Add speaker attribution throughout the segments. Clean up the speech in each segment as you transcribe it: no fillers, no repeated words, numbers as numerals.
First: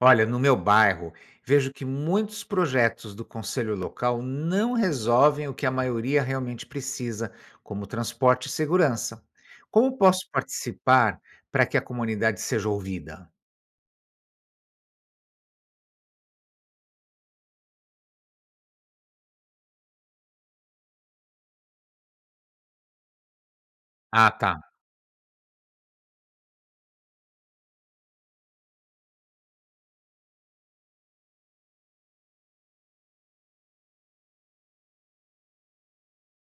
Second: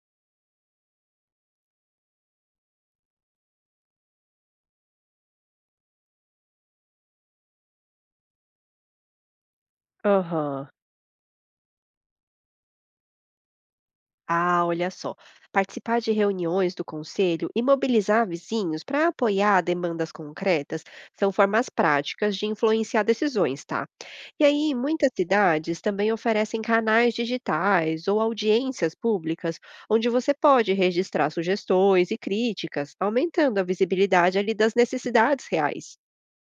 Speaker 1: Olha, no meu bairro, vejo que muitos projetos do conselho local não resolvem o que a maioria realmente precisa, como transporte e segurança. Como posso
Speaker 2: Aham.
Speaker 1: participar para que a comunidade seja ouvida?
Speaker 2: Ah, olha só. Participar de reuniões do conselho e mobilizar vizinhos para apoiar demandas concretas são formas práticas de influenciar decisões, tá?
Speaker 1: Ah,
Speaker 2: E
Speaker 1: tá.
Speaker 2: aí, muitas cidades também oferecem canais digitais ou audiências públicas onde você pode registrar sugestões e críticas, aumentando a visibilidade ali das necessidades reais.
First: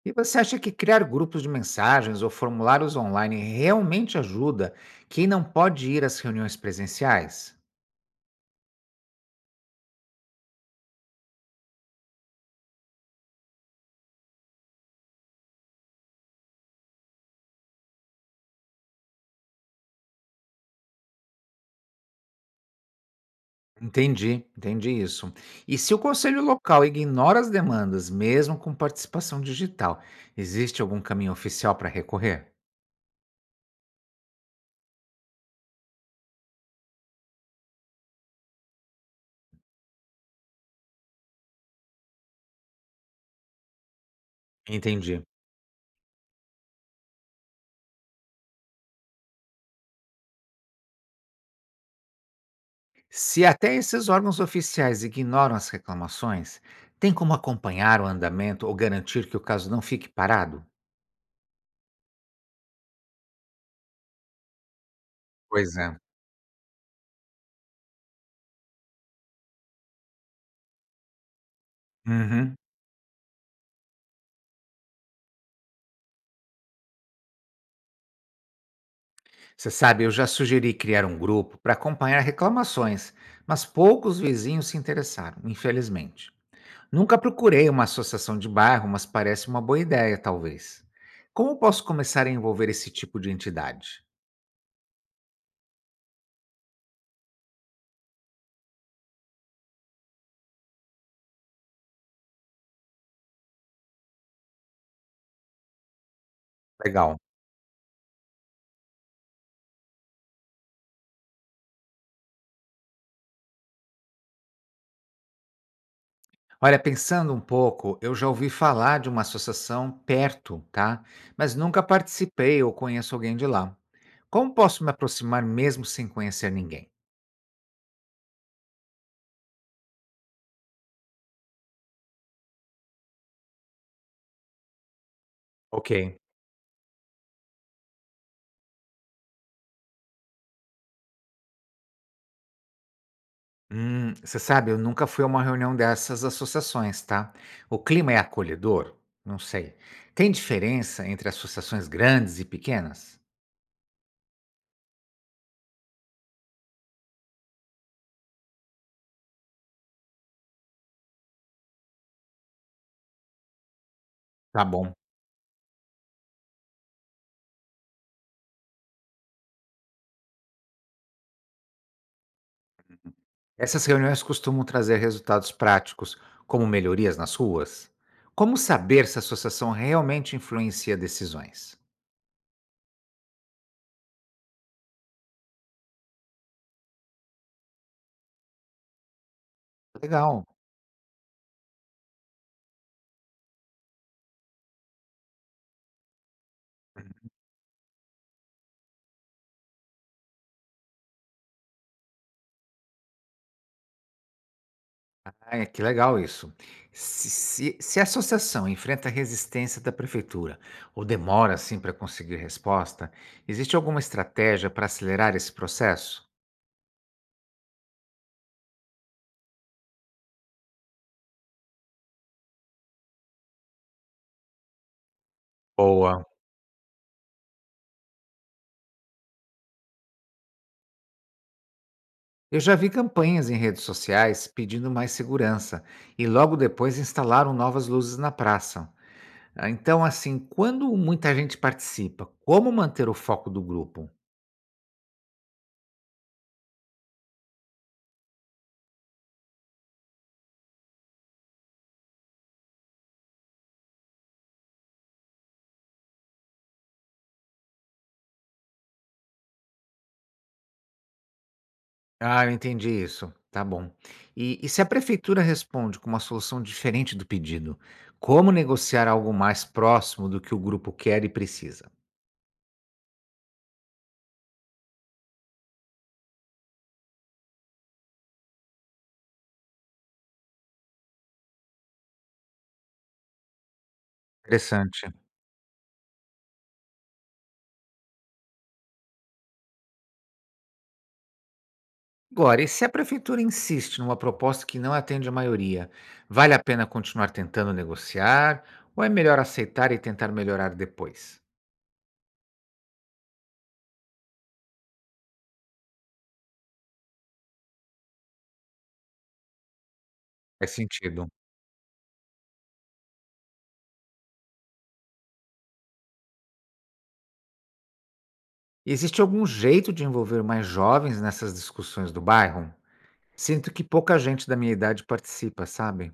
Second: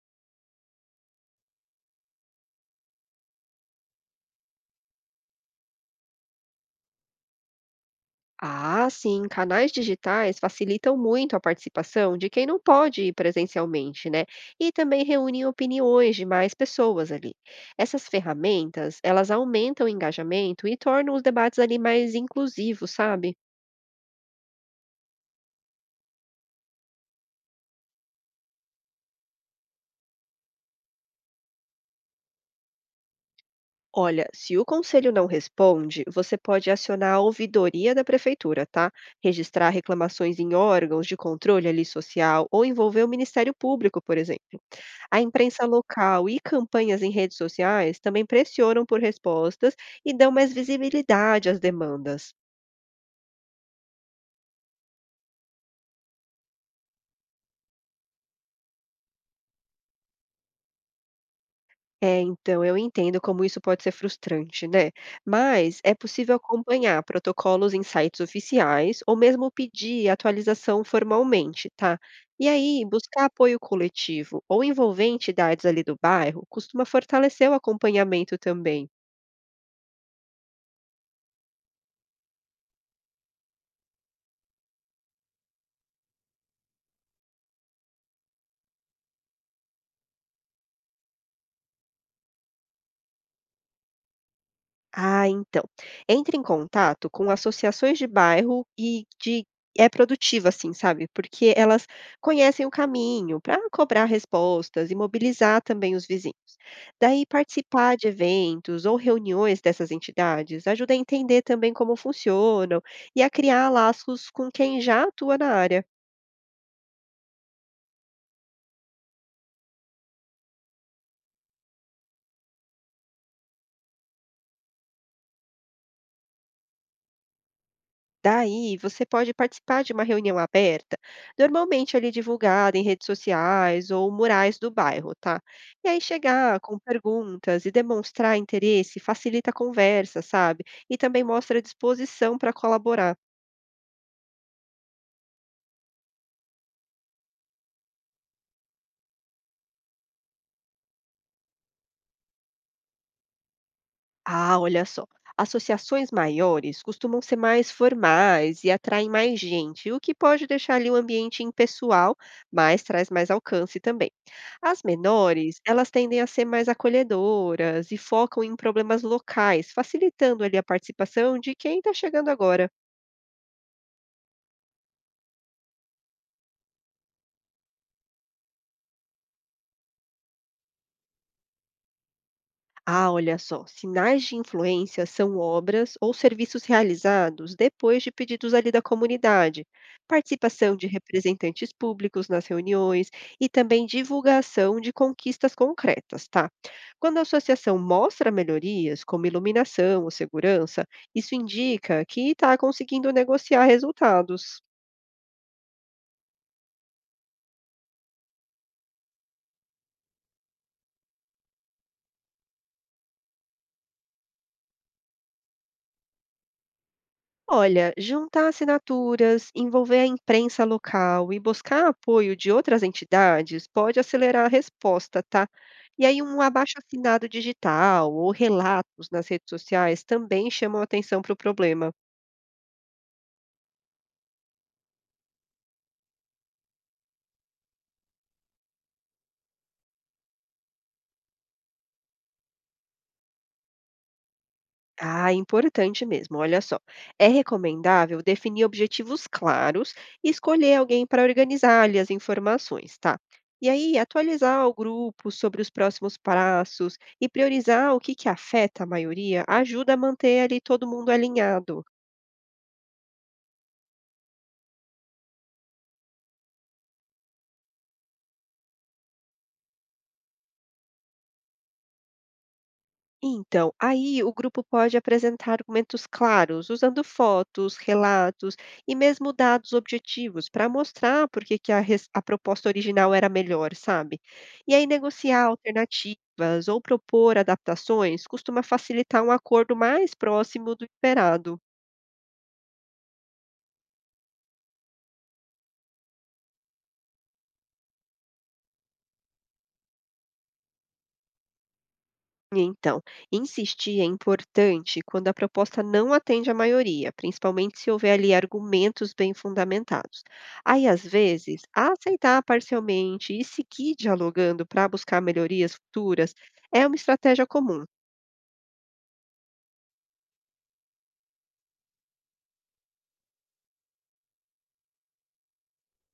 Speaker 1: E você acha que criar grupos de mensagens ou formulários online realmente ajuda quem não pode ir às reuniões presenciais?
Speaker 2: Ah, sim, canais digitais facilitam muito a participação de quem não pode ir presencialmente, né? E também reúnem opiniões de mais pessoas ali. Essas ferramentas, elas aumentam o engajamento e tornam os debates ali mais inclusivos, sabe?
Speaker 1: Entendi, entendi isso. E se o conselho local ignora as demandas, mesmo com participação digital, existe algum caminho oficial para recorrer?
Speaker 2: Olha, se o conselho não responde, você pode acionar a ouvidoria da prefeitura, tá? Registrar reclamações em órgãos de controle ali social ou envolver o Ministério Público, por exemplo. A
Speaker 1: Entendi.
Speaker 2: imprensa local e campanhas em redes sociais também pressionam por respostas e dão mais visibilidade às demandas.
Speaker 1: Se até esses órgãos oficiais ignoram as reclamações, tem como acompanhar o andamento ou garantir que o caso não fique parado?
Speaker 2: É, então eu entendo como isso pode ser frustrante, né?
Speaker 1: Pois
Speaker 2: Mas é
Speaker 1: é.
Speaker 2: possível acompanhar protocolos em sites oficiais ou mesmo pedir atualização formalmente, tá? E
Speaker 1: Uhum.
Speaker 2: aí, buscar apoio coletivo ou envolver entidades ali do bairro costuma fortalecer o acompanhamento também.
Speaker 1: Você sabe, eu já sugeri criar um grupo para acompanhar reclamações, mas poucos vizinhos se interessaram, infelizmente. Nunca procurei uma associação de bairro, mas parece uma boa ideia, talvez. Como posso começar a envolver esse tipo de entidade?
Speaker 2: Ah, então. Entre em contato com associações de bairro e de é produtiva, assim, sabe? Porque elas conhecem o caminho para cobrar respostas e mobilizar também os vizinhos.
Speaker 1: Legal.
Speaker 2: Daí, participar de eventos ou reuniões dessas entidades ajuda a entender também como funcionam e a criar laços com quem já atua na área.
Speaker 1: Olha, pensando um pouco, eu já ouvi falar de uma associação perto, tá? Mas nunca participei ou conheço alguém de lá. Como posso me aproximar mesmo sem conhecer ninguém?
Speaker 2: Daí, você pode participar de uma reunião aberta, normalmente ali divulgada em redes sociais ou murais do bairro, tá? E
Speaker 1: Ok.
Speaker 2: aí chegar com perguntas e demonstrar interesse facilita a conversa, sabe? E também mostra disposição para colaborar.
Speaker 1: Você sabe, eu nunca fui a uma reunião dessas associações, tá? O clima é acolhedor? Não sei. Tem diferença entre associações grandes e pequenas?
Speaker 2: Ah, olha só. Associações maiores costumam ser mais formais e atraem mais gente, o que pode deixar ali o ambiente impessoal, mas traz mais alcance também.
Speaker 1: Tá
Speaker 2: As
Speaker 1: bom.
Speaker 2: menores, elas tendem a ser mais acolhedoras e focam em problemas locais, facilitando ali a participação de quem está chegando agora.
Speaker 1: Essas reuniões costumam trazer resultados práticos, como melhorias nas ruas? Como saber se a associação realmente influencia decisões?
Speaker 2: Ah, olha só, sinais de influência são obras ou serviços realizados depois de pedidos ali da comunidade,
Speaker 1: Legal.
Speaker 2: participação de representantes públicos nas reuniões e também divulgação de conquistas concretas, tá? Quando a associação mostra melhorias, como iluminação ou segurança, isso indica que está conseguindo negociar resultados.
Speaker 1: Ah, que legal isso. Se a associação enfrenta resistência da prefeitura ou demora assim para conseguir resposta, existe alguma estratégia para acelerar esse processo?
Speaker 2: Olha, juntar assinaturas, envolver a imprensa local e buscar apoio de outras entidades pode acelerar a resposta, tá? E aí,
Speaker 1: Boa.
Speaker 2: um abaixo-assinado digital ou relatos nas redes sociais também chamam atenção para o problema.
Speaker 1: Eu já vi campanhas em redes sociais pedindo mais segurança e logo depois instalaram novas luzes na praça. Ah, então, assim, quando muita gente participa, como manter o foco do grupo?
Speaker 2: Ah, importante mesmo. Olha só. É recomendável definir objetivos claros e escolher alguém para organizar ali as informações, tá? E aí, atualizar o grupo sobre os próximos passos e priorizar o que afeta a maioria ajuda a manter ali todo mundo alinhado.
Speaker 1: Ah, eu entendi isso. Tá bom. E se a prefeitura responde com uma solução diferente do pedido, como negociar algo mais próximo do que o grupo quer e precisa?
Speaker 2: Então, aí o grupo pode apresentar argumentos claros, usando fotos, relatos e mesmo dados objetivos para mostrar por que a proposta original era melhor, sabe? E aí
Speaker 1: Interessante.
Speaker 2: negociar alternativas ou propor adaptações costuma facilitar um acordo mais próximo do esperado.
Speaker 1: Agora, e se a prefeitura insiste numa proposta que não atende a maioria, vale a pena continuar tentando negociar ou é melhor aceitar e tentar melhorar depois?
Speaker 2: Então, insistir é importante quando a proposta não atende a maioria, principalmente se houver ali argumentos bem fundamentados.
Speaker 1: Faz
Speaker 2: Aí, às
Speaker 1: sentido.
Speaker 2: vezes, aceitar parcialmente e seguir dialogando para buscar melhorias futuras é uma estratégia comum.
Speaker 1: Existe algum jeito de envolver mais jovens nessas discussões do bairro? Sinto que pouca gente da minha idade participa, sabe.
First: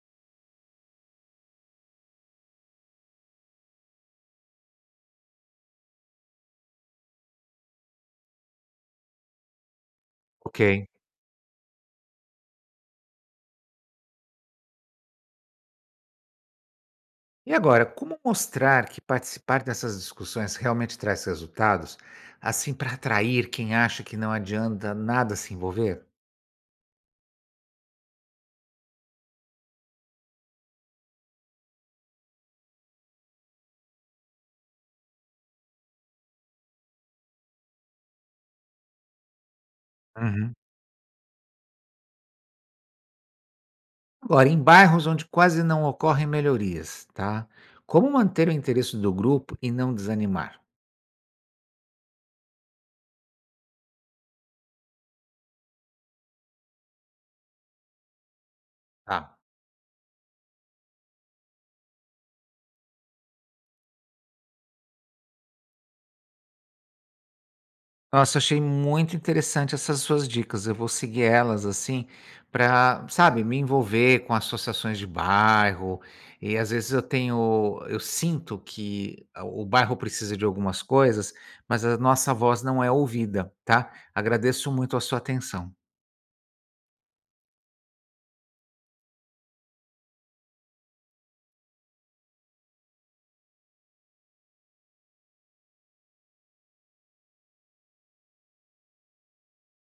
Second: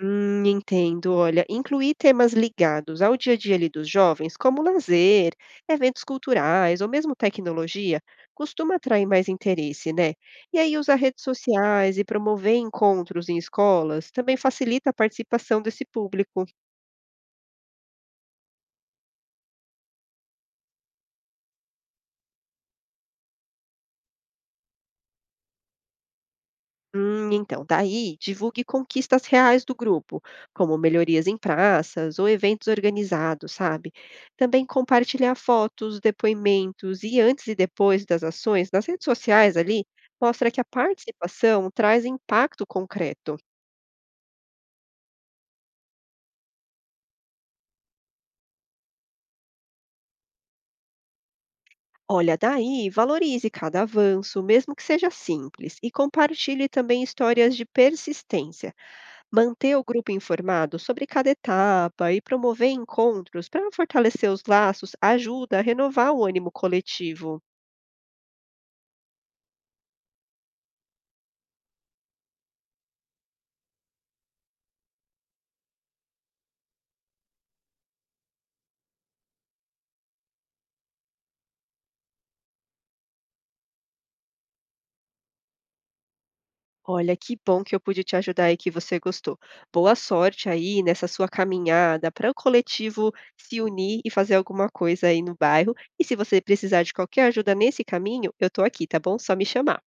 Speaker 2: Entendo. Olha, incluir temas ligados ao dia a dia ali dos jovens, como lazer, eventos culturais ou mesmo tecnologia, costuma atrair mais interesse, né? E
Speaker 1: Ok.
Speaker 2: aí usar redes sociais e promover encontros em escolas também facilita a participação desse público.
Speaker 1: E agora, como mostrar que participar dessas discussões realmente traz resultados, assim, para atrair quem acha que não adianta nada se envolver?
Speaker 2: Então, daí divulgue conquistas reais do grupo, como melhorias em praças ou eventos organizados, sabe? Também compartilhar fotos, depoimentos e antes e depois das ações nas redes sociais ali mostra
Speaker 1: Uhum.
Speaker 2: que a participação traz impacto concreto.
Speaker 1: Agora, em bairros onde quase não ocorrem melhorias, tá, como manter o interesse do grupo e não desanimar?
Speaker 2: Olha, daí valorize cada avanço, mesmo que seja simples, e compartilhe também histórias de persistência.
Speaker 1: Tá.
Speaker 2: Manter o grupo informado sobre cada etapa e promover encontros para fortalecer os laços ajuda a renovar o ânimo coletivo.
Speaker 1: Nossa, achei muito interessante essas suas dicas. Eu vou seguir elas assim para, sabe, me envolver com associações de bairro. E às vezes eu tenho, eu sinto que a- o bairro precisa de algumas coisas, mas a nossa voz não é ouvida, tá? Agradeço muito a sua atenção.
Speaker 2: Olha, que bom que eu pude te ajudar e que você gostou. Boa sorte aí nessa sua caminhada para o coletivo se unir e fazer alguma coisa aí no bairro. E se você precisar de qualquer ajuda nesse caminho, eu estou aqui, tá bom? Só me chamar.